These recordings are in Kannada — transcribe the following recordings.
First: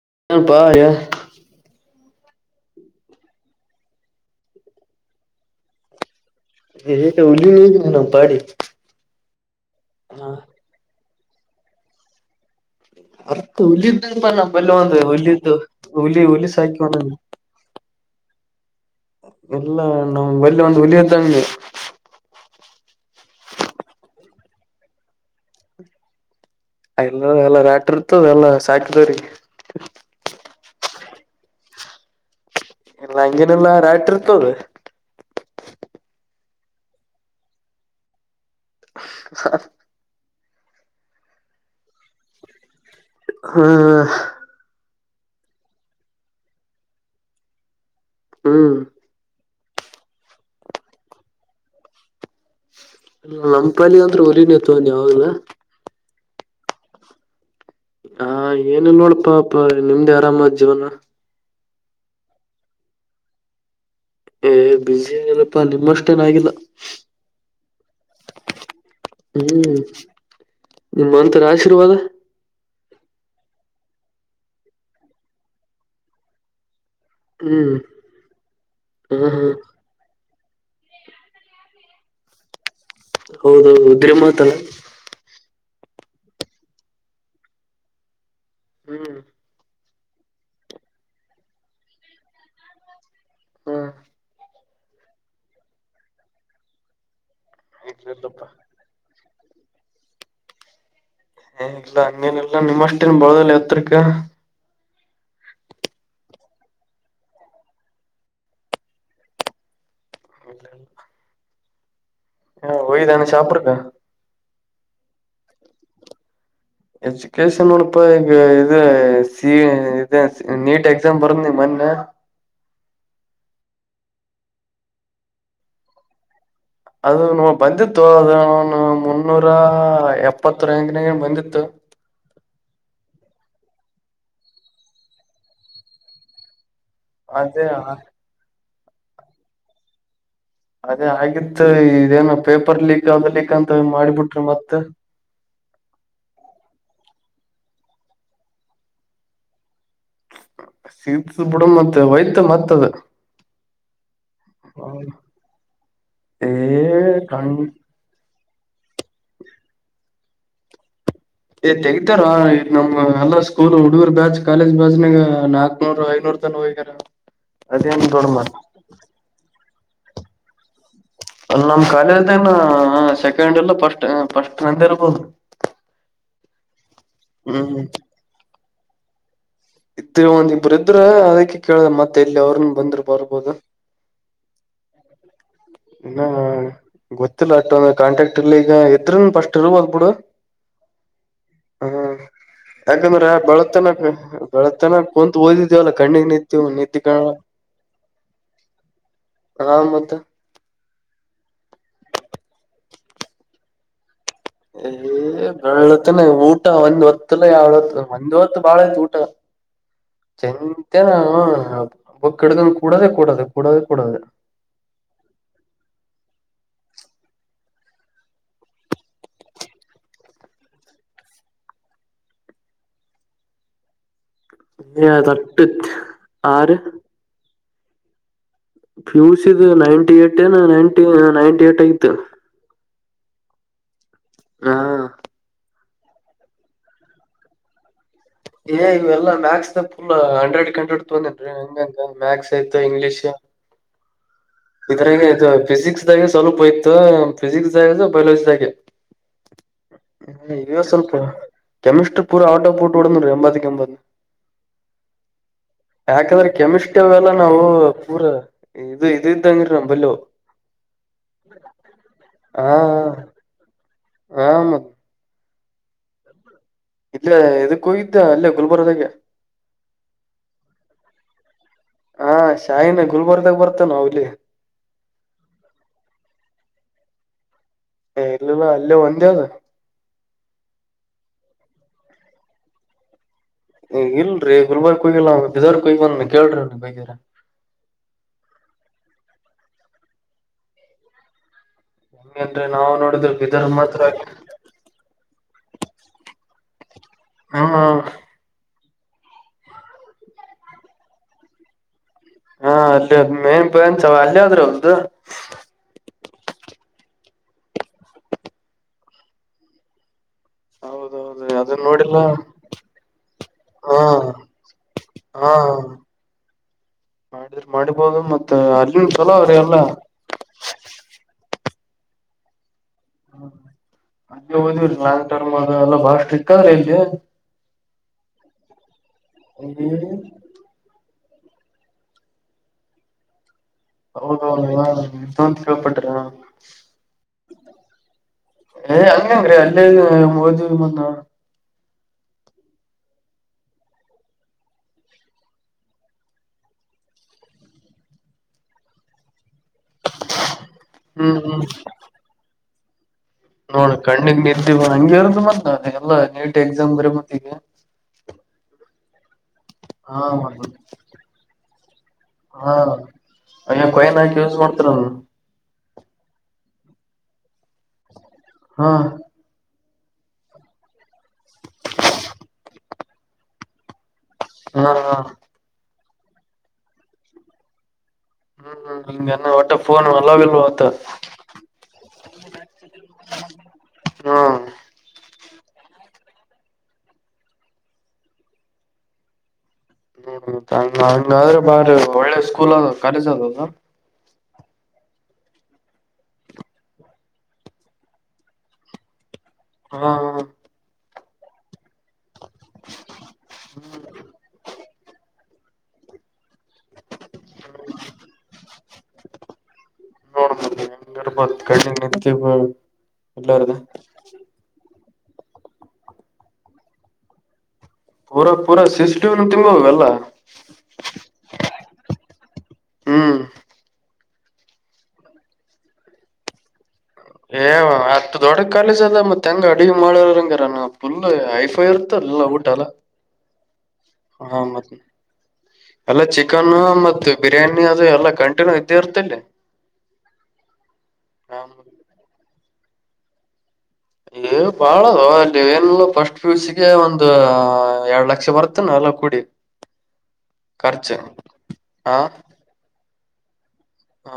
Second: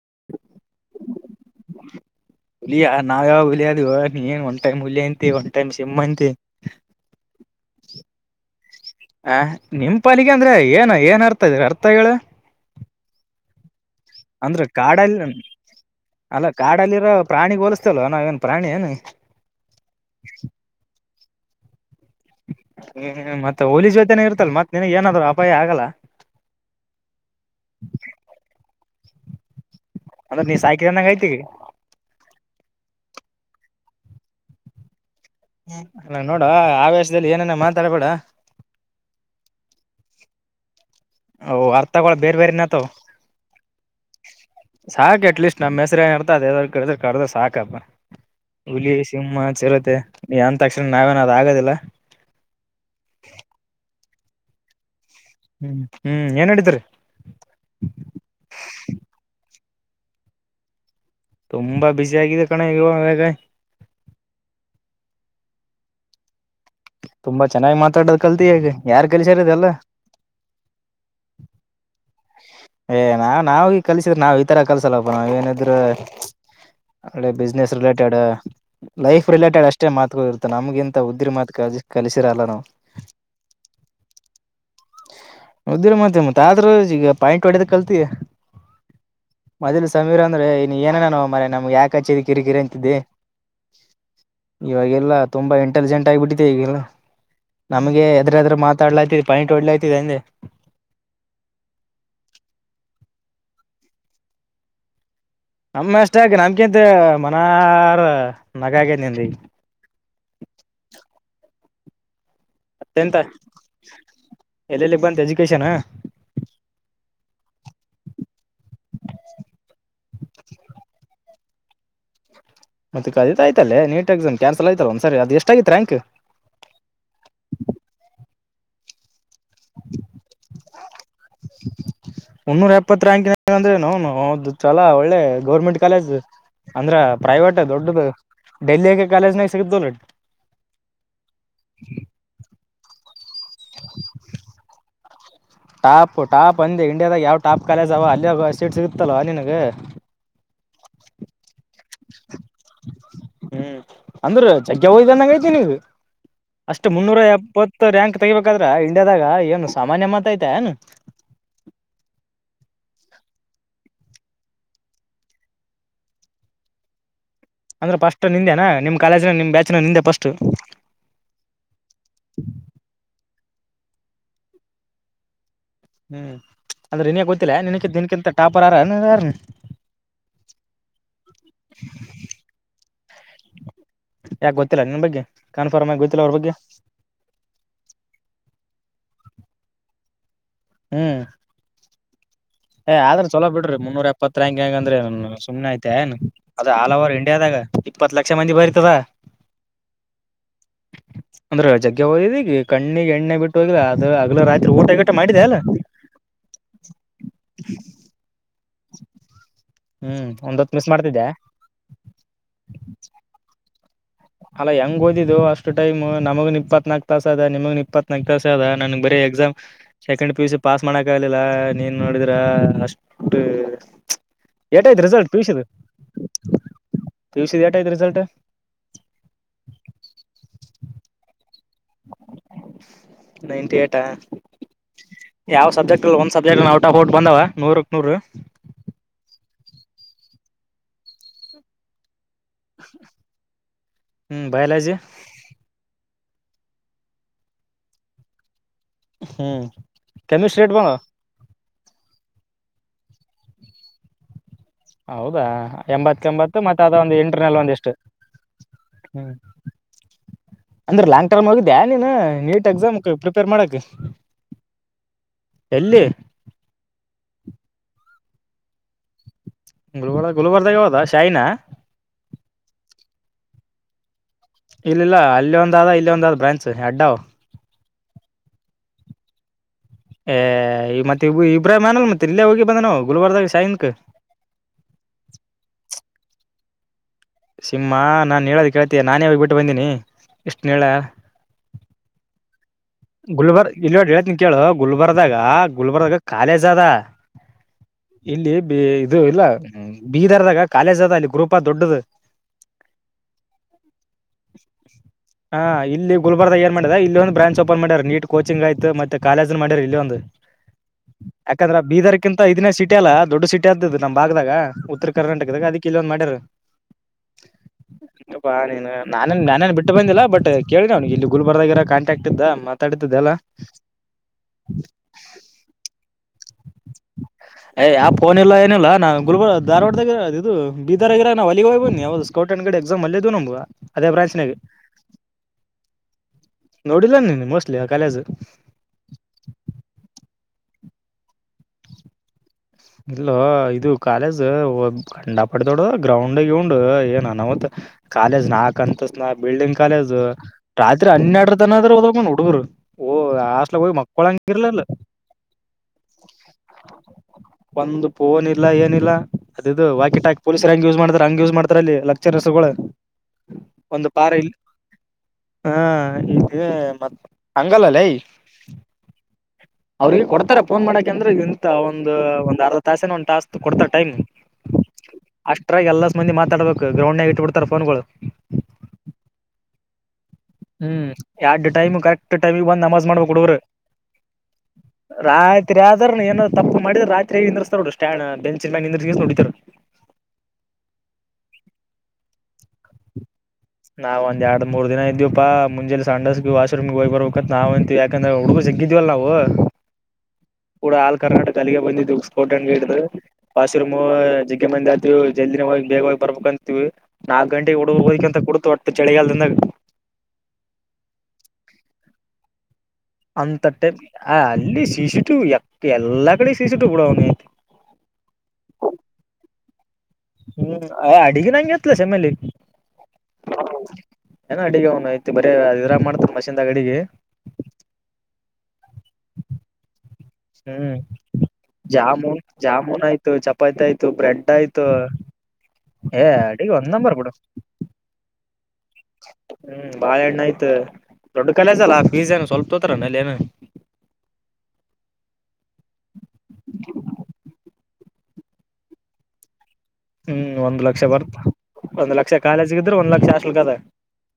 [unintelligible] ಹುಲಿಯ ನಾವ ಯಾವ ಹುಲಿಯದು ನೀನ್ ಒನ್ ಟೈಮ್ ಹುಲಿಯ ಅಂತಿ ಒಂದ್ ಟೈಮ್ ಸಿಂಹ ಅಂತತೀಯ ಹೇಗೆ ಹುಲಿ ನ ಹಗ ನಮ್ಮ ಪಾಲೀಗ್ ಆ ನಿಮ್ ಪಾಲಿಗೆ ಅಂದ್ರೆ ಏನ್ ಏನ್ ಅರ್ಥ ಇದ್ರಿ ಅರ್ಥ ಹೇಳ ಹತ್ತು ಹುಲಿ ಅಂದ್ರ ಕಾಡಲ್ಲಿ ಹುಲಿ ಅಲ್ಲ ಹುಲಿ ಸಾಕಿವಣ ಕಾಡಲ್ಲಿರೋ ಪ್ರಾಣಿಗ್ ಹೋಲಸ್ತಲ್ವ ನಾವ ಹೆನ್ ಪ್ರಾಣಿ ಏನು ಎಲ್ಲ ನಮ್ ಬಲ್ಲಿ ಒಂದು ಹಲಿಯ್ದಂಗೆ ಹ್ಮ ಮತ್ತೆ ಹುಲಿ ಜೊತೆನೆ ಇರ್ತಲ್ ಮತ್ತತ್ ನಿನಗ್ ಏನಾದ್ರು ಅಪಾಯ ಆಗಲ್ಲ ಎಲ್ಲ ಎಲ್ಲ ರಾಟ ಇರ್ತ ಎಲ್ಲ ಸಾಕಿದವ್ರಿ ಅಂದ್ರೆ ನೀ ಸಾಯಕನ್ನ ಕೈತಿಗೆ ಇಲ್ಲ ಹಂಗೇನೆಲ್ಲಾ ರಾತ್ ಇರ್ತದ ಹ್ಮ ಅಲ್ಲ ನೋಡುವ ಆವೇಶದಲ್ಲಿ ಏನನ ಮಾತಾಡ್ಬೇಡ ಹ ್ ಅರ್ ತಗೊಳ ಬೇರೆ ಬೇರೆನ್ತವ ಹ್ಮ ಸಾಕ್ ಅಟ್ಲೀಸ್ಟ್ ನಮ್ಮ್ ಹೆಸ್ರ ಏನ್ ಇರ್ತ ಅದಾದ ಕದ್ರ ಸಾಕಪ್ಪ ಹ್ಮ್ ಹುಲಿ ಸಿಮ್ಮ ಇರುತ್ತೆ ಅಂತ ತಕ್ಷಣ ನಾವೇನ ಅದ್ ಆಗೋದಿಲ್ಲ ನಂಪಲ್ಲಿ ಅಂದ್ರೆ ಹುರಿನ್ ಇತ್ ಒಂದ ಯಾವಾಗಲ ಹ್ಮ್ ಹ್ಮ್ ಏನ್ ಮಾಡಡಿದ್ರಿ ಹಾ ಏನಿಲ್ಲ ನೋಡಪಾಪ ನಿಮ್ದೇ ಆರಾಮದ್ ಜೀವನ ತುಂಬಾ ಬಿಸಿ ಆಗಿದೆ ಕಣ ಇಾಗ ಏ ಬಿಜ ಎನಪಾ ನಿಮ್ಮಷ್ಟೇನ ಆಗಿಲ್ಲ ತುಂಬಾ ಚೆನ್ನಾಗಿ ಮಾತಾಡೋದ್ ಕಲ್ತಿಗ ಯಾರ್ ಕೆಲಸಾರದಲ್ಲ ಹ್ಮ್ ನಿಮ್ಮಂತರ ಆಶೀರ್ವಾದ ಏ ನಾವ್ ನಾವ ಕಲ್ಸಿದ್ರ ನಾವ್ ಈ ತರ ಕಲ್ಸಲ್ಲಪ್ಪ ನಾವ ಏನಿದ್ರು ಅೆ ಹ್ಮ್ ಬಿಸ್ಿನನೆಸ್ ರಿಲೇಟೆಡ್ ಲೈಫ್ ಹ್ಮ್ ಹ್ಮ್ ರಿಲೇಟೆಡ್ ಅಷ್ಟೇ ಮಾತುಗ ಇರುತ್ತೆ ಮ ನಮ್ಗೆಿಂತ ಉದ್ದ್ರಿ ಮಾತು ಕ ಕಲಸಿರಲ್ಲ ನಾವು ಹೌದುೌ ಉದ್ರೆ ಮಾತಲ್ಲ ಉದ್ದಿರ ಮತ್ತೆ ಮತ್ತೆ ಆದ್ರೂ ಈಗ ಪಾಯಿಂಟ್ ಹೊಡದ ಕಲ್ತಯ ಹ್ಮ್ ಮೊದ್ಲು ಸಮೀರ ಅಂದ್ರೆ ಇ ಏನನ ಮರ ನಮ್ಗೆ ಯಾಕೆ ಹಚ್ಚಿದ ಕಿರಿಕಿರಿ ಅಂತಿದ್ದಿ ಹ್ಮ್ ಇವಾಗೆಲ್ಲಾ ತುಂಬಾ ಇಂಟೆಲಿಜೆಂಟ್ ಆಗಬಿಟ್ಟಿದೆ ಈಗೆಲ್ಲ ನಮ್ಗೆ ಇಲ್ಲಲ್ಲಪ್ಪ ಎದ್ರದ್ರ ಮಾತಾಡ್ಲಾತಿರಿ ಪೈಿಟ್ ಓಡ್ಲತಿಿದೆ ಅಂದೆ ಏ ಇಲ್ಲ ಹಂಗೇನೆಲ್ಲಾ ನಿಮ್ಮ್ಷ್ಟೇನ್ ಬಳದಲ್ಲ ಎತ್ರರಿಕ ನಮ್ಮ ಅಷ್ಟ ಆಗ ನಮಕಿಂತ ಮನಾರ ನಗ ಆಗೇತಿ ನಿನ್ಗ ಇಲ್ಲಲ್ಲ ಹ ಒಯ್್ದಾನು ಸಾಪಡ್ಬೇಕ ಎಲ್ಲೆಲ್ಲಿಗೆ ಬಂತ ಎಜುಕೇಶನ್ ಎಜುಕೇಶನ್ ನೋಡಪಾ ಈಗ E C E NEET exam ಬರಂದ್ ನೀ ಮೊನ್ನೆ ಹ ಮತ್ತ ಕದಿತಾಯಯತಲ್ಲ ನೀಟ್ ಎಕ್ಸಾಮ್ ಕ್ಯಾನ್ಸಲ್ ಆಯ್ತಲ್ಲ ಒಂದಸರಿ ಅದು ಎಷ್ಟ ಆೈತ್ ಅಂಕ್ ಅದು ನ ಬಂದಿತ್ತು ಅದ ನೂರ ಎಪ್ಪತ್ತರಿನ ಬಂದಿತ್ತು ಮುನ್ನೂರ ಎಪ್ಪತ್ ರಂಕ ಅಂದ್ರೆ ನ ಚಲಾ ಒಳ್ಳೆ ಗೌರ್ಮೆಂಟ್ ಕಾಲೇಜ್ ಅಂದ್ರ ಪ್ರೈವೇಟ್ ಅದೇ ದೊಡ್ಡ್ದ ಡೆಲ್ಲಿಯಕ ಕಾಲೇಜ್ನಾಗ ಸಿಗತಲ್ ಅದೇ ಆಗಿತ್ತು ಇದೇನ ಪೇಪರ್ ಲೀಕ್ ಆದ ಲೀಕ್ ಅಂತ ಮಾಡಿಬಿಟ್ರಿ ಮತ್ತ ಟಾಪ್ ಟಾಪ್ ಅಂದೆ ಇಂಡಿಯಾದಾಗ ಯಾವ ಟಾಪ್ ಕಾಲೇಜ್ ಅವ ಅಲ್ಲಿೋಗ ಸೀಟ್ ಸಿಗುತ್ತಲ್ವ ನಿನಗೆ ಶೀತ ಬಿುಡ ಮತ್ತ ವೈ್ತ ಮತ್ತದ ಹ್ಮ್ ಅಂದ್ರ ಜಗ್ಗೆ ಹ್ದಂದಂಗ ಐತಿ ನೀಗ ಅಷ್ಟ್ ಏ ಮುನ್ನೂರ ಕಣ್ ಎಪ್ಪತ್ತು ರ್ಯಾಂಕ್ ತಗಿಬೇಕ ಹದ್ರ ಇಂಡಿಯದಾಗ ಏನು ಸಾಮಾನ್ಯ ಮತ ಐತೆ ಏನು ಏ್ ತೆಗತಾರ ನಮ್ ಎಲ್ಲ ಸ್ಕೂಲ್ ಹುಡುಗರ್ ಬ್ಯಾಚ್್ ಕಾಲೇಜ್ ಬ್ಯಾಚ್ನಾಗ ನಾಕ್ನೂರ್ ಐನೂರು ವಗರ ಅಂದ್ರೆ ಫಸ್ಟ್ ನಿಂದೆನಾ ನಿಮ್ ಕಾಲೇಜ್ಿನ ನಿಮ್ ಬ್ಯಾಚ್ ನ ನಿಂದೆ ಫಸ್ಟ್ [inaudible] ಅಲ್ಲಿ ನಮ್ ಕಾಲೇಜ್ದನು ಸೆಕೆಂಡ್ ಇಲ್ಲ ಸ್ಟ್ ಫಸ್ಟ್ ಅಂದ ಇರ್ಬೋದು [inaudible] ಹ್ಮ್ ಅಂದ್ರೆ ಇನ್ಯ ಗೊತ್ತಿಲ್ಲ ಹ್ಮ್ ನಿನಕ್ಕೆ ನಿನಕಿಂತ ಟಾಪರ್ಾರ ಯಾರ ಇದ್ರ ಒಂದಿಬ್ರು ಇದ್ರ ಅದಕ್ಕೆ ಕೇಳಿದೆ ಮತ್ತೆ ಇಲ್ಲಿ ಅವ್ರನ್ ಬಂದ್ರರು ಬರ್ಬೋದು ಯಾಕೆ ಗೊತ್ತಿಲ್ಲ ನಿಮ ಬಗ್ಗೆ ಕನ್ಫರ್ಮ್ ಆಗಿ ಗೊತ್ತಿಲ್ಲ ಇನ್ನು ಅವ್ರ ಬಗ್ಗೆ ಗೊತ್ತಿಲ್ಲ ಅಟೊಂದ ಕಾಂಟ್ರಾಕ್ಟ್ ಇರ್ಲಿಗ ಎತ್ರನ್ ಪಸ್ಟ್ರು ಹೋಗ್ಬಿಡು ಹ್ಮ್ [inaudible] ಏ್ ಆದ್ರೆ ಯಾಕಂದ್ರ ಚಲೋ ಬಿಡ್ರಿ ಬೆಳತನ ಮುನ್ನೂರ ಎಪ್ಪತ್ ರಾಂಕ್ ಹೆಂಗ ಬೆಳತನ ಅ್ರ ಕುಂತ್ ಸುಮನೆ ಓದಿದೇವಲ್ಲ ಐತೆ ಕಣ್ಣಿಗ್ ನಿತ್ತೀವಿ ಅದು ಆಲ್ ನಿದ್ದಿ ಓವ ಕಾಣಲ್ಲ ಇಂಡಿಯಾದಾಗ ಇಪ್ಪತ್ತು ಲಕ್ಷ ಮಂದಿ ಬರ್ತದ ಹಾ ಮತ್ತ ಅಂದ್ರ ಜಗ್ಗೆ ಹೋದಿದ ಈಗ ಕಣ್ಣಿಗೆ ಎಣ್ಣೆ ಬಿಟ್ಟು ಹೋಗ್ಿಲ್ಲ ಅ ಏ ಬರಳತಾನ ಊಟ ಒಂದ್ ಹೊತ್ತಲ ಯಾವಳ್ ಹೊತ್ತು ಒಂದ್ ಹೊತ್ತು ಬಾಳ ತೂಟ ಹ್ಮ್ ಒಂದ್ ಹೊತ್ ಮಿಸ್ ಚಂತೆ ನ ಮಾಡ್ತಿದ್ದೆ ಒಬ್ಬಕ್ಡಗನ್ ಕೂಡೋದೆೇ ಕೂಡೋದೆೇ ಕೂಡದು ಅಲ್ಲ ಹೆಂಗ್ ಓದಿದ ಅಷ್ಟ ಟೈಮ್ ನಮಗನ್ ಇತ್ನಾಲ್ಕು ತಾಸ ಅದ ನಿಮಗ್ ಇಪ್ಪತ್ನಾಾಕಕ್ ತಾಸ ಅದ ನನ್ಗ್ ಬರೇ exam second P U C pass ಮಾಡಕ ಆಗ್ಲಿಲ್ಲ ನೀನ್ ನೋಡಿದ್ರ ಅಷ್ಟು ಎಟಐ್ತ್ ರಿಸಲ್ಟ್ ತಟ್ಟ ಪುಷದ ಆರ್ ಪಷದ ಎಟೈತಿ ರಿಸಲ್ಟ್ ಪ್ಯೂಸ್ದು ನೈಂಟಿ ಏಟ್ ಏ ನೈಂಟಿ ನೈಂಟಿ ಏಟ್ ಆಐತು ನೈನ್ಟಿ ಏಟಾ ಹಾ ಒ್ ಸಬ್ಜೆಟ್ ಟ್ ಆಫ್ಟ್ ಬಂದವ ನೂರ್ ಏ ಇವೆಲ್ಲ ಮ್ಯಾಕ್ಸ್ ಫುಲ್ ಹಂಡ್ರೆಡ್ ಹಂಡ್ರೆಡ್ ತೊಂದನ್ೀ ಹಂಗಂಗ ಮ್ಯಾಕ್ಸ್ ಆಯ್ತು ಇಂಗ್ಲಿೀಷ್ ಹ್ಮ್ ಬಯಾಲಜಿ ಇದರ ಇ ಫಿಸಿಕ್ಸ್ ದಾಗೆ ಸ್ವಲ್ಪ ಇಯ್ತು ಫಿಸಿಕ್ಸ್ ದಾಗ ಬಯಾಲಜಿದಾಗೆ ಹ್ಮ ಕೆಮಿಸ್ಟ್ರಿ ರೇಟ್ ಇ್ಯ ಬಂದ ಸ್ವಲ್ಪ ಕೆಮಿಸ್ಟ್ರ್ ಪೂರ ಆಟೋ ಪಟ್ಟ ಬಿಡ ಎಂಬತ್ತಿ ಎಂಬ ಹೌದಾ ಎಂಬತ್ತ ಎಂಬತ್ತು ಮತ್ತೆ ಅದ ಕೆಮಿಸ್ಟ್ರಿ ಒಂದು ಅವೆಲ್ಲ ಎಂಟರ್ ನಲ್ಲಿ ನಾವು ಒಂದ ಎಷ್ಟು ಪೂರ ಇದು ಹ್ಮ ಇದು ಇದ್ದಂಗ್ರಿ ನಂಬಲ್ಲಿ ಅವು ಅಂದ್ರೆ ಲಾಂಗ್ ಟರ್ಮ್ ಹೋಗಿದ್ದೆ ನೀನು ನೀಟ್ ಹಾ ಎಕ್ಸಾಮ್ ಪ್ರಿಪೇರ್ ಮಾಡಕ್ ಹಾ ಮತ್ ಎಲ್ಲಿ ಇಲ್ಲೇ ಎಕ್ಕ ಹೋಗಿದ್ದ ಅಲ್ಲೇ ಗುಲ್ಬರ್ಗದಾಗೆ ಗುಲ್ಬರ್ ಗುಲ್ಬರ್ದಾಗ ಹೋದಾ ಶೈನಾ ಹ ಶಾಯಿನ ಗುಲ್ಬರ್ಗಾಗ ಬರ್ತ ನಲ್ಲಿ ಇಲ್ಲಿಲ್ಲ ಅಲ್ಲಿ ಒಂದಾದ ಇಲ್ಲಿ ಒಂದಾದ ಬ್ರಾಂಚ್ ಅಡ್ಡಾವ ಎರ್ಲ ಅಲ್ಲೇ ಒಂದೇ ಅದ ಏ್ ಮತ್ತೆ ಇಬ್ರಾಹಿ್ ಅನಲ್ ಮತ್ತೆ ಇಲ್ಲೇ ಹೋಗಿ ಬಂದ ನವು ಗುಲಬರ್ದಾಗ ಇಲ್ರಿೀ ಗುಲ್ವಾರ್ ಕೊಯ್ಲ್ಲ ಬರ್ ಕೊಯ್ ಕೇಳ್ರಿ ಅವಿ ಬೈಗರ ಸಿಮ್ಮ ನಾನನ್ ಹೇಳೋದ ಕೇಳ್ತಯ ನಾನೇ ಹೋಗ ಬಿಿಟ್ಟು ಬಂದೀನಿ ಎಷ್ಟು ಹೇಳ ಹ ಗುಲ್ಬರ್ ಇಲ್ಲಿ ಹೇಳ್ತನ ಕೇಳು ಗುಲ್ಬರ್ದಾಗ ಗುಲ್ಬರ್ದಾಗ ಕಾಲೇಜ್ ಅದ ಹಾ ಇಲ್ಲಿ ಬಿ ಇದು ಇಲ್ಲ ಬೀದರ್ದಾಗ ಕಾಲೇಜ್ ಅದ ಅಲ್ಲಿ ಗ್ರೂಪ್ ಅ ದೊಡ್ಡದದು ಹಾ ಅಲ್ಲಿ ಮನ್ನ್ಸ ಅಲ್ಲ ಆದ್ರೂ ಹೌ್ದ ಗುಲ್ಬರ್ದ ಏನ್ ಮಾಡಿದೆ ಇಲ್ಲಿ ಒಂದು್ರಾಚ್ ಓಪನ್ ಮಾಡ್ಯರ್ ನೀಟ್ ಕೋಿಂಗ್ ಆಯತತ್ತ್ತೆ ಕಾಲೇಜನ್ ಮಾಡ್ಯರ್ ಇಲ್ಲಿ ಒಂದು ಹೌದು ಯಾಕಂದ್ರ ಬೀದರ್ಕ್ಕಿಂತ ಇದನ್ನೇ ಸಿಟಿ ಅಲ್ಲಾ ದೊಡ್ ಸಿಟಿ ಆದ್ದು ಹಾ ನಮ್ ಭಾಗ್ದಾಗ ಉತ್ತರ ಹಾ ಕರ್ನಾಟಕದಾಗ ಅದಿ ಇಲ್ವೊ್ ಮಾಡ್ಯಾರ ಮಾಡಿದ್ರ ಮಾಡಿಬೋದು ಮತ್ತ ಬಾ ನೀನು ಅಲ್ಲಿನ್ ಚಲೋ ನಾನೇನ್ ಅವ್ರಿ ನಾನೇನ್ ಎಲ್ಲಾ ಬಿಟ್ಟು ಬಂದಿಲ್ಲ ಬಟ್ ಕೇಳಿ ಅವ್ಿಗೆ ಎಲ್ಲಿ ಗುಲ್ ಬದ ಇರ ಕಾಂಟಕ್ಟ್ ಇದ್ದ ಮೆ ಹ ಅ ಹಓದ ಲಾಂಗ್ ಟರ್ಮ್ ಅ ಎಲ್ಲ ಬಾಳಷ್ಟ ಇ ರೇಜ ಲ್ಲ ಏನಿಲ್ಲಾ ಗುಲ್ಬರ್ ಧಾರವಾಡದಾಗ ಇರ ಇದು ಬೀದರ್ಗ ಇರ ನಾಲಿಗ್ ಹೋಗ್ ನೀ ಸ್ಕೌಟ್ ಅ್ಡೆ ಎಕ್ಸಾಮ ಅಲ್ಲೇದು ನುವ ಹೌದೌ ತೊ ಕಾಪಡರ ನೋಡಿಲ್ಲ ನೀನು ಮೋಸ್ಟ್ಲಿ ಆ ಕಾಲೇಜ್ ಏ ಹಂಗಂಗ್ರೀ ಅಲ್ಲೇ ಹದ ಮಂದ ಇಲ್ಲ ಇದು ಕಾಲೇಜ್ ಗಂಡ ಪಡದೊಡ ಗ್ರೌಂಡ್ಗ ಉಂಡ್ ಏನ್ ಅನವತ್ ಕಾಲೇಜ್ ನಾಕಕ್ ಅಂತ ನಾಲ್ಕು ಬಿಲ್ಡಿಂಗ್ ಕಾಲೇಜ್ ರಾತ್ರಿ ಹ್ಮ್ ಹನ್ನೆರಡು ಹ್ಮ್ ತನದ್ರ ಹದನ್ ಹುಡುಗರು ಓ ಹಾಸ್ಟೆಲ್ ನೋಡ ಹೋಗಿ ಕಣ್ಣಗ್ ಮಕ್ಕೊಳಂಗಿರ್ಲಿಲ್ಲ ನಿಿದ್ದ್ದಿವವ ಹಂಗಗೆ ಇರದು ಮತ್ತ ಎಲ್ಲಾ ನೀಟ್ ಎಕ್ಸಾಮ್ ಬರ ಮತ್ತಿಗೆ ಒಂದು ೋನ್ ಇಲ್ಲ ಏನಿಲ್ಲ ಅದು ಇದು ಹಾ ವಾಕಿಟಾಕ ಪೊಲೀಸರ್ ಹೆಂಗ ಯೂಸ್ ಮಾಡತಾರ ಹಂಗ ಯೂಸ್ ಮಾಡ್ತಾರೆ ಅಲ್ಲಿ ಲಕ್ರ್ ರಸಗಳು ಹಾ ಅಯ್ಯ ಕೊಯನ್ ಹಾಕಿ ಯೂಸ್ ಮಾಡ್ತಾರ ಹಾ ಈ ಮ ಹಂಗಲ್ಲ್ಲೇ ಹಾ ಅವ್ರಿಗೆ ಕೊಡ್ತಾರ ಫೋನ್ ಮಾಡಾಕ ಅಂದ್ರೆ ಇಂತ ಒಂದ ಒಂದ್ ಅರ್ಧ ತಾಸೇನ ಒಂದಂದು ಟಾಸ್ಕ್ ಕೊಡ್ತಾರೆ ಟೈಮ್ ಹಾ ಹಾ ಮಂದ ಮಾತಾಡಬೇಕು ಗ್ರೌ ನಾಗ ಇಟ್ ಬಿಡ್ತಾರೆ ಫೋನ್ಗಳು ಹ್ಮ್ ಹ್ಮ ಹಂಗ ಒಟ್ಟ ಫೋನ್ ಮಾಡ ಹ್ಮ್ ಯಡ್ ಟೈಮ್ ಕರೆಕ್ಟ್ ಟೈಮಿಗೆ ಬಂದ್ ನಮಾಜ್ ಮಾಡ್ಬೇಕಕ್ ಕುಡ್ರ ಹ್ಮ್ ರಾಜಾಯ ಆದದಾರ್ ಏನ ತಪ್ಪ ಮಾಡಿದ ರಾತ್ರಿರತ ಸ್ಟಂಡ್ ಬೆಂಚ ನೋಡರು ಹ್ಮ ಹಂಗಾದ್ರೆ ಬಾರಿ ಒಳ್ಳೆ ಸ್ಕೂಲ್ ಅದ ಕರೆಜ್ ಅದದ ನಾವ್ ಒಂದ ಎರಡ್ ಮೂರ್ ದಿನ ಇದ್ದವಿಪಾ ಮುಂಜೆ ಸಂಡಸಸ್ಗ ವಾಷ್ರೂಮ್ಗೆ ಹೋಗ್ ಬರ್ಬೇಕ ನಾವ್ಂತ ಯಕಂದೆ ಹುಡುಗ ಸ ಗಿದ್ದವಲ್ಲವು ಹಾ ಹಾ ಕೂಡ ಹಾಲ್ ಕರ್ನಾಟಕ ಅಲ್ಲಿಗೆ ಬಂದಿದ್ದ ಸ್ಕೋಟಗೆಡ್ದು ವಾಷ್ರೂಮ್ ಜಿಗ್ಗ ಮಂದಿ ಆ ಜಲ್ದಿನ ಹೋಗಿ ಬೇಗವಾಗಿ ಬರ್ಬೇಕ ಅಂತೀವಿ ನಾಕಕ್ ಗಂಟೆ ಹುಡುಗ ಹೋಗಿಕ ಅಂತ ಕೊಡತು ಒಟ್ಟು ಚಳಿಗಾಲದಿಂದಾಗ ನೋಡ ಮ ಹೆಂಗರ ಮತ್ ಕ ನಿಂತ ಅಂತ ಟೈಮ್ ಆ ಅಲ್ಲಿ ಶಶಿಟು ಎಲ್ಲಾ ಕಡೆ ಶಶುಟು ಬಿೂಡ ಅವನಐತಿ ತಿ ಹಲ್ಲ ಹ್ಮ್ ಅಡಗಿನ ಹಂಗೆ ಇತ್ತ ಸಮ್ಮಲ್ಲಿ ಹ್ಮ್ ಏ ಅಡಗ ಅವ್ನು ಐತಿ ಬರೀ ಅರ ಮಾಡ್ತ ಮಷೀನ್ ಏ ಹತ್ತು ದೊಡ್ಡ ಕಾಲೇಜ್ ಅದ ಮತ್ತ ಹೆಂಗ ಅಡುಗೆ ಮಾಡಂಗಾರ ನ ಹ್ಮ್ ಫುಲ್ ಐಫೈ ಇರ್ತಲ್ಲ ಊಟ ಅಲ್ಲ ಯ್ತ ಆಯ್ತು ಬ್ರೆಡ್ ಹಾ ಆಯ್ತು ಮತ್ ಎಲ್ಲ ಏ ಚಿಕನ್ ಅಡಿಗೆ ಒಂದ್ ಮ ನಂಬರ್ ಬಿಡು ಬಿರಿಯಾನಿ ಅದು ಎಲ್ಲ ಕಂ ಹ್ಮ್ ಬಾಳ ಎಣ್ಣ ಆಯ್ತ ದೊಡ್ಡ ಕಲಸ ಅಲ್ಲ ಈಜ ಏ ಸ್ವಲ್ಪ ತೋತರನ ಅಲ್ಲಿ ಏನ ಬಾಳದು ಅ ಏನಲ್ಲ ಫಸ್ಟ್ ಪ್ಯೂಸಗೆ ಒಂದು ಎರಡ್ಡು ಲಕ್ಷ ಬರ್ತನ ಅಲ್ಲ ಕುಡಿ ಹ್ಮ್ ಒಂದ್ ಲಕ್ಷ ಬರ್ತ ಒಂದ್ ಹ ಲಕ್ಷ ಕಾಲೇಜ್ಗ ಇದ್ರೆ ಒಂದ್ ಲಕ್ಷ ಹಸ್ಲ್ ಕದ ಹ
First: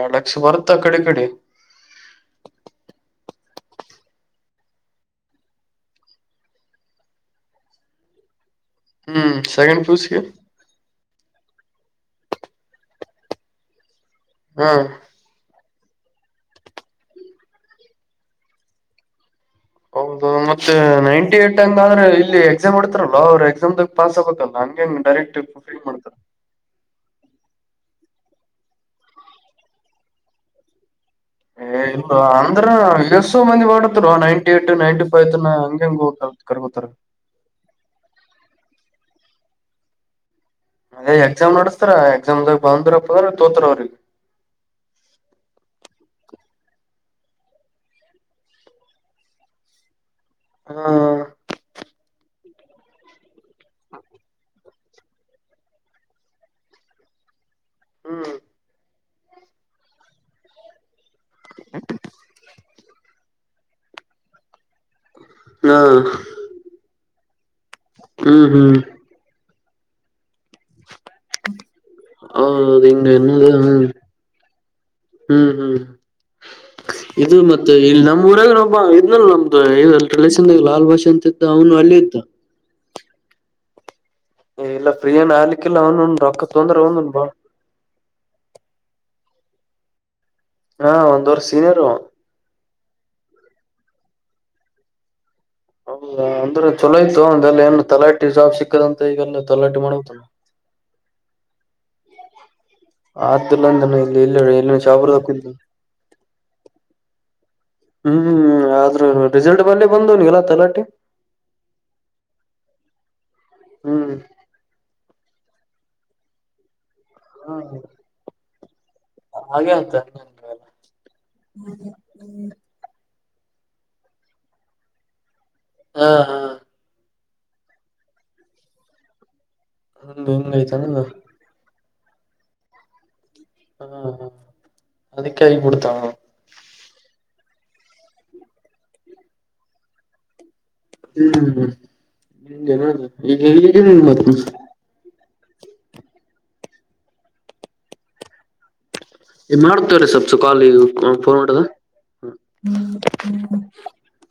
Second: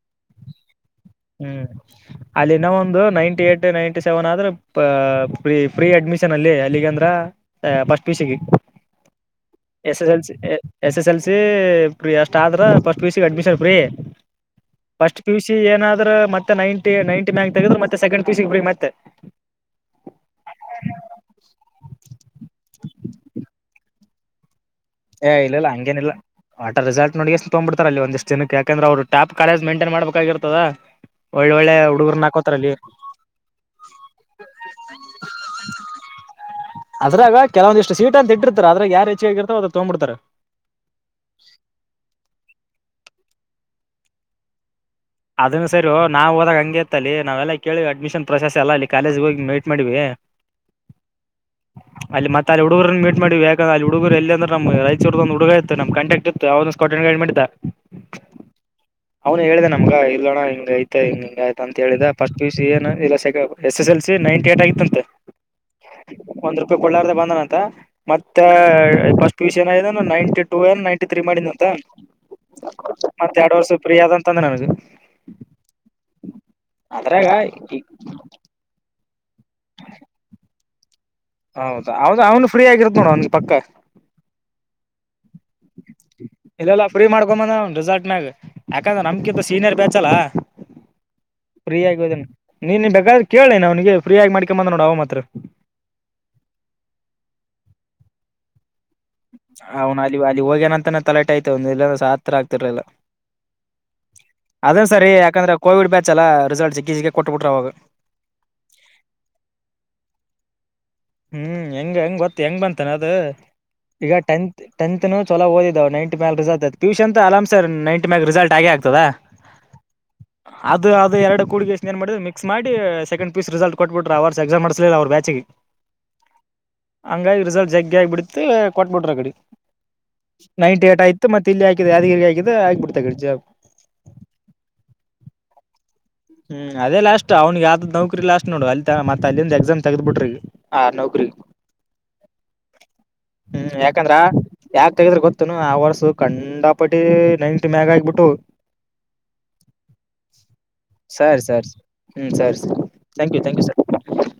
ಎರಡ್ ಲಕ್ಷ ಬರುತ್ತ ಆ ಕಡೆ ಈ ಕಡೆ ಹ್ಮ್ ಅಲ್ಲಿನ್ನ ಒಂದು ನೈಂಟಿ ಏಟ್ ನೈಂಟಿ ಸೆವೆನ್ ಆದ್ರ ಫ್ರೀ ಅಡ್ಮಿಷನ್ ಅಲ್ಲಿ ಅಲ್ಲಿಗೆಂದ್ರ ಫಸ್ಟ್ ಹ್ಮ್ second P U S S L ಗೆ C S S L C free ಅಷ್ಟ ಆದ್ರ ಫಸ್ಟ್ ಪ ಸಿ ಅಡ್ಮಿಷನ್ ಫ್ರೀ ಹಾ ಏನಾದ್ರರು ಮತ್ತೆ ನೈಂಟಿ ನೈಂಟಿ ಮ್ಯಾಂಕ್ ತೆಗೆದ್ರ ಮತ್ತೆ ಸೆಕಂಡ್ ಪೀಸ್ ಬಿ ಮತ್ತೆ ಹೌದು ಮತ್ತೆ ನೈಂಟಿ ಏಟ್ ಹಂಗಾದ್ರೆ ಪಾಸ್ಗೆಬೇಕಲ್ ಏ ಇಲ್ಲ ಇಲ್ಲ ಹಂಗೇನ ಇಲ್ಲ ವಟರ್ ರಿಸಲ್ಟ್ ನೋಡಿಷ್ಟ ತಗ್ಬ ಬಿಡ್ತಾರಲ್ಲಿ ಒಂದಷ್ಟ ದಿನಕ್ಕೆ ಯಾಕಂದ್ರ ಅವರು ಟ್ಯಾಪ್ ಕೇಜ ಮಂಟನ್ ಮಾಡಬೇಕಾಗಿರ್ತದ ಏ ಇಲ್ಲ ಅಂದ್ರ ಎಸೋ ಮಂದಿ ಮಾಡತ್ ನೈಂಟಿ ಏಟ್ ನೈನ್ಟಿ ಫೈವ್ ಹಂಗಂಗ ಅದ್ರಾಗ ಕೆಲವಂದಿಷ್ಟು ಸೀಟ್ ಅಂತ ಇಟ್ಟಿರ್ತಾರೆ ಅದ್ರಾಗ ಯಾರ್ ಹೆಚ್ಚೆ ಆಗಿರ್ತೋ ಅದ್ರ ತಗ್ಬಿಡ್ತಾರೆ ಅ ಎಕ್ಸಾಮ್ ನಡಸ್ತಾರ ಎಕ್ಸಾಮ್ ದಾಗ ಬಂದ್ರಪ್ಪದ ತೋತ್ರರ ಅವ್ರಿಗೆ ಅದನ್ನ ಸರಿ ನಾವು ಹೋದಾಗ ಹಂಗೆ ಏತಾಲ್ಲಿ ನಾವೆಲ್ಲಾ ಕೇಳಿವವಿ ಅಡ್ಮಿಷನ್ ಪ್ರೊಸೆಸ್ ಎಲ್ಲ ಇಲ್ಲಿ ಕಾಲೇಜ್ ಹೋಗಿ ಮೈಟ್ ಮಾಡ್ವಿ ಹಾ ಮತ್ತ ಅಲ್ಲಿ ಹುಡುಗರು ಮೀ ಮಾಡ್ದ ಅ ಏಕೆಂದರೆ ಹುಡುಗರು ಎಲ್ಲಂದ್ರ ನ ಚ ಹುಡುಗ ಇತ್ತು ನಮ ಕಂಟಕ್ಟ್ ಇತ್ತು ಒಂದ ಮಾಡಿದ್ದ ಹ್ಮ್ ಅವ್ನು ಹೇಳಿದೆೆ ನಮ್ಗ ಇಲ್ಲೋಣ್ಣ ಹಂಗ ಐತಾ ಹಂಗ ಹಿಂಗ ಆಯ್ತ ಅಂತ ಹೇಳಿದ ಸ್ಟ್ ಪಿ ಯು ಸಿ ಏನ್ ಇಲ್ಲ ಸೆ S S L C ninety eight ಆಗಿತ್ತಂತೆ ಹಾ ಒಂದ್ ರೂಪಾಯಿ ಕೊಳ್ಳಾರ್ದ ಬಂದನ ಅಂತ ಮತ್ತೆ ಹ್ಮ್ ಹ್ಮ್ first P P U C ninety two N ninety three ಮಾಡಿದ ಅಂತ ಹೌದೌದು ಹಿಂಗ ಮತ್ತ ಅನ್ನೋದು ಎರಡು ವರ್ಷ ಹ್ಮ್ ಪ್ರಿಯ ಅಾದ ಅಂತ ಅಂದ್ರೆ ನನಗೆ. ಹ್ಮ್ ಹ್ಮ್ ಅದ್ರಾಗ ಇದು ಮತ್ತೆ ಇಲ್ಲಿ ನಮಮ್ಮ ಊರಾಗ ನೋಬ. ಇದನಲ್ ನಮ್ದು ಇ ರಿಲೇಷನ್ ಲಾಲ್ ಭಾಷನ್ ಹೌದಾ ಹೌದ್ ಅವ್ನು ಫ್ರೀ ಆಗಿರುತ್ತ ನೋಡ ಅವನ್ ಪಕ್ಕ ಏ ಇಲ್ಲ ಫ್ರೀಯನ್ ಅಳಿಕಿಲ್ಲ ಅವನು ರೊಕ್ಕ ತೊಂದ್ರೆ ಒಂದನ್ ಬಾ [unintelligible] ಯಾಕಂದ್ರೆ ನಮ್ಕಿಂತ ಸೀನಿಯರ್ ಬ್ಯಾಚ್ ಅಲ್ಲಾ ಹಾ ಒಂದ್ ವರ್ಷ ಫ್ರೀ ಸೀನಿಯರ್ ಅವ ಆಗಿಬಂದೆನ್ ನೀನ್ನ್ ಬೇಕಾದ್ರೆ ಕೇಳಿ ನಿನ್ ಅವ್ನಿಗ್ [unintelligible] ಫ್ರೀಯಗ ಮಾಡಕೊ ಬಂದನ್ ನೋಡ ಅವ ಮಾತ್ರ ಹೌದಾ ಅಂದ್ರೆ ಚೊಲೋ ಐತೊ ಒಂದಲ್ಲ ಏನ್ ತಲಾಟಿ ಸಾ ಸಿಕ್ಕದಂತ ಈಗೆಲ್ಲ ತಲಾಟಿ ಅವನ್ ಅಲ್ಲಿ ಮಾಡತಾನ ಅಲ್ಲಿ ಹೋಗ್ಯನಂತಾನ ತಲೆಾಟೆ ಆಯತ ಇಲ್ಲ ಸ ತರ ಆಗ್ತಿರ್ಲಲ್ಲಾ ಆದಿಲ್ಲಂದನ ಇಲ್ಲಿ ಇಲ್ಲ ಇಲ್ಲಿ ಅದನ್ ಸರಿ ಯಾಕಂದ್ರೆ ಶಾಪುರದ ಕೋವಿಡ್ ಬ್ಯಾಚ್ ಅಲ್ಲ ರಿಸಲ್ಟ್ ಜಿಕ್ಕಿಜಿಕ್ಕಿ ಕೊಟ್ಟ ಬಿಿಟ್ರ ಅವಾಗ ಹ್ಮ್ ಹ್ಮ್ ಅದ್ರ್ ರಿಸಲ್ಟ್ ಬಲ್ಲಿಿ ಬಂದವನಗೆಲ್ಲ ತಲಾಟಿ ಹ್ಮ್ ಹೆಂಗ ಹೆಂಗ್ ಗೊತ್ತ ಹೆಂಗ್ ಬಂತಾನ ಅದು ಹ್ಮ್ ಈಗ ಟೆಂತ್ ಟೆಂತ್ ತ್ ಚಲೋಓದಿದ್ದವು ನೈಟಿ ಮಕ್ ರಿಸಲ್ತ್ ಪಿ ಯು ಸಿ ಅಂತೂ ಅರಾಮ ಸರ್ ಹ ನೈಂಿ ಮ್ಯಾಕ್ ರಿಸಲ್ಟ್ ಆಗೆ ಆಗ್ ತದ ಹಾಗೆ ಆತ ಅದು ಅದು ಎರಡು ಕುಡಿ ಕಾಯ್ಸಿಗಿಂದ್ ಏನ್ ಮಾಡ ಮಿಕ್ಸ್ ಮಾಡಿ second P U C result ಕೊಟ್ಬಿರ ಅವರ್ ಎಸ್ಸಲಿಲ್ಲ ಅವ್ರ ಬ್ಯಾಚ್ಗೆ ಹಾ ಹಾ ಹಂಗಾಗಿ ರಿಸಲ್ಟ್ ಜಗ್ಗಿ ಆಗಿ ಬಿಡತು ಕೊಟ್ಬಿಟ್ರ ಕಡೆ ಹಂಗ ನೈಂಟಿ ಏಟ್ ಹಿಂಗೈತನದು ಆಯ್ತು ಮತ್ತೆ ಇಲ್ಲಿ ಅಕ್ ಯಾದ್ಗೀರ್ [unintelligible] [unintelligible] ಹ್ಮ್ ಅದೇ ಲಾಸ್ಟ್ ಅವ್ನಿಗೆ ಯಾವ್ದ್ ನೌಕರಿ ಲಾಸ್ಟ್ ನೋಡ ಅ ಮತ್ತ ಅಲ್ಲಿಂದ ಎಕ್ಸಾಮ್ ತೆಗ್ ಬಿಟ್ರಿಗ. ಹ ನೌಕರಿ ಹ್ಮ್ ಹಿಂಗೇನ ಈಗ ಹ್ಮ್ ಈಗನ್ ಯಾಕಂದ್ರ ಯಾಕ ತಗದ್ರ ಗೊತ್ ತನು ಆ ವರ್ಸ ಕಂಡಾಪಟಿ ನೈಂಟ್ ಮ್ಯಾಗ ಆಗ್ಬಿಟ್ಟು. ಮಾಡ್ತೇವ್ರೀ ಸ್ವಲ್ಪ್ ಸುಖಾಲಿ. ಸರಿ ಸರಿ ಹ್ಮ್ ಸರಿ ಸರಿ thank you thank you sir [unintelligible]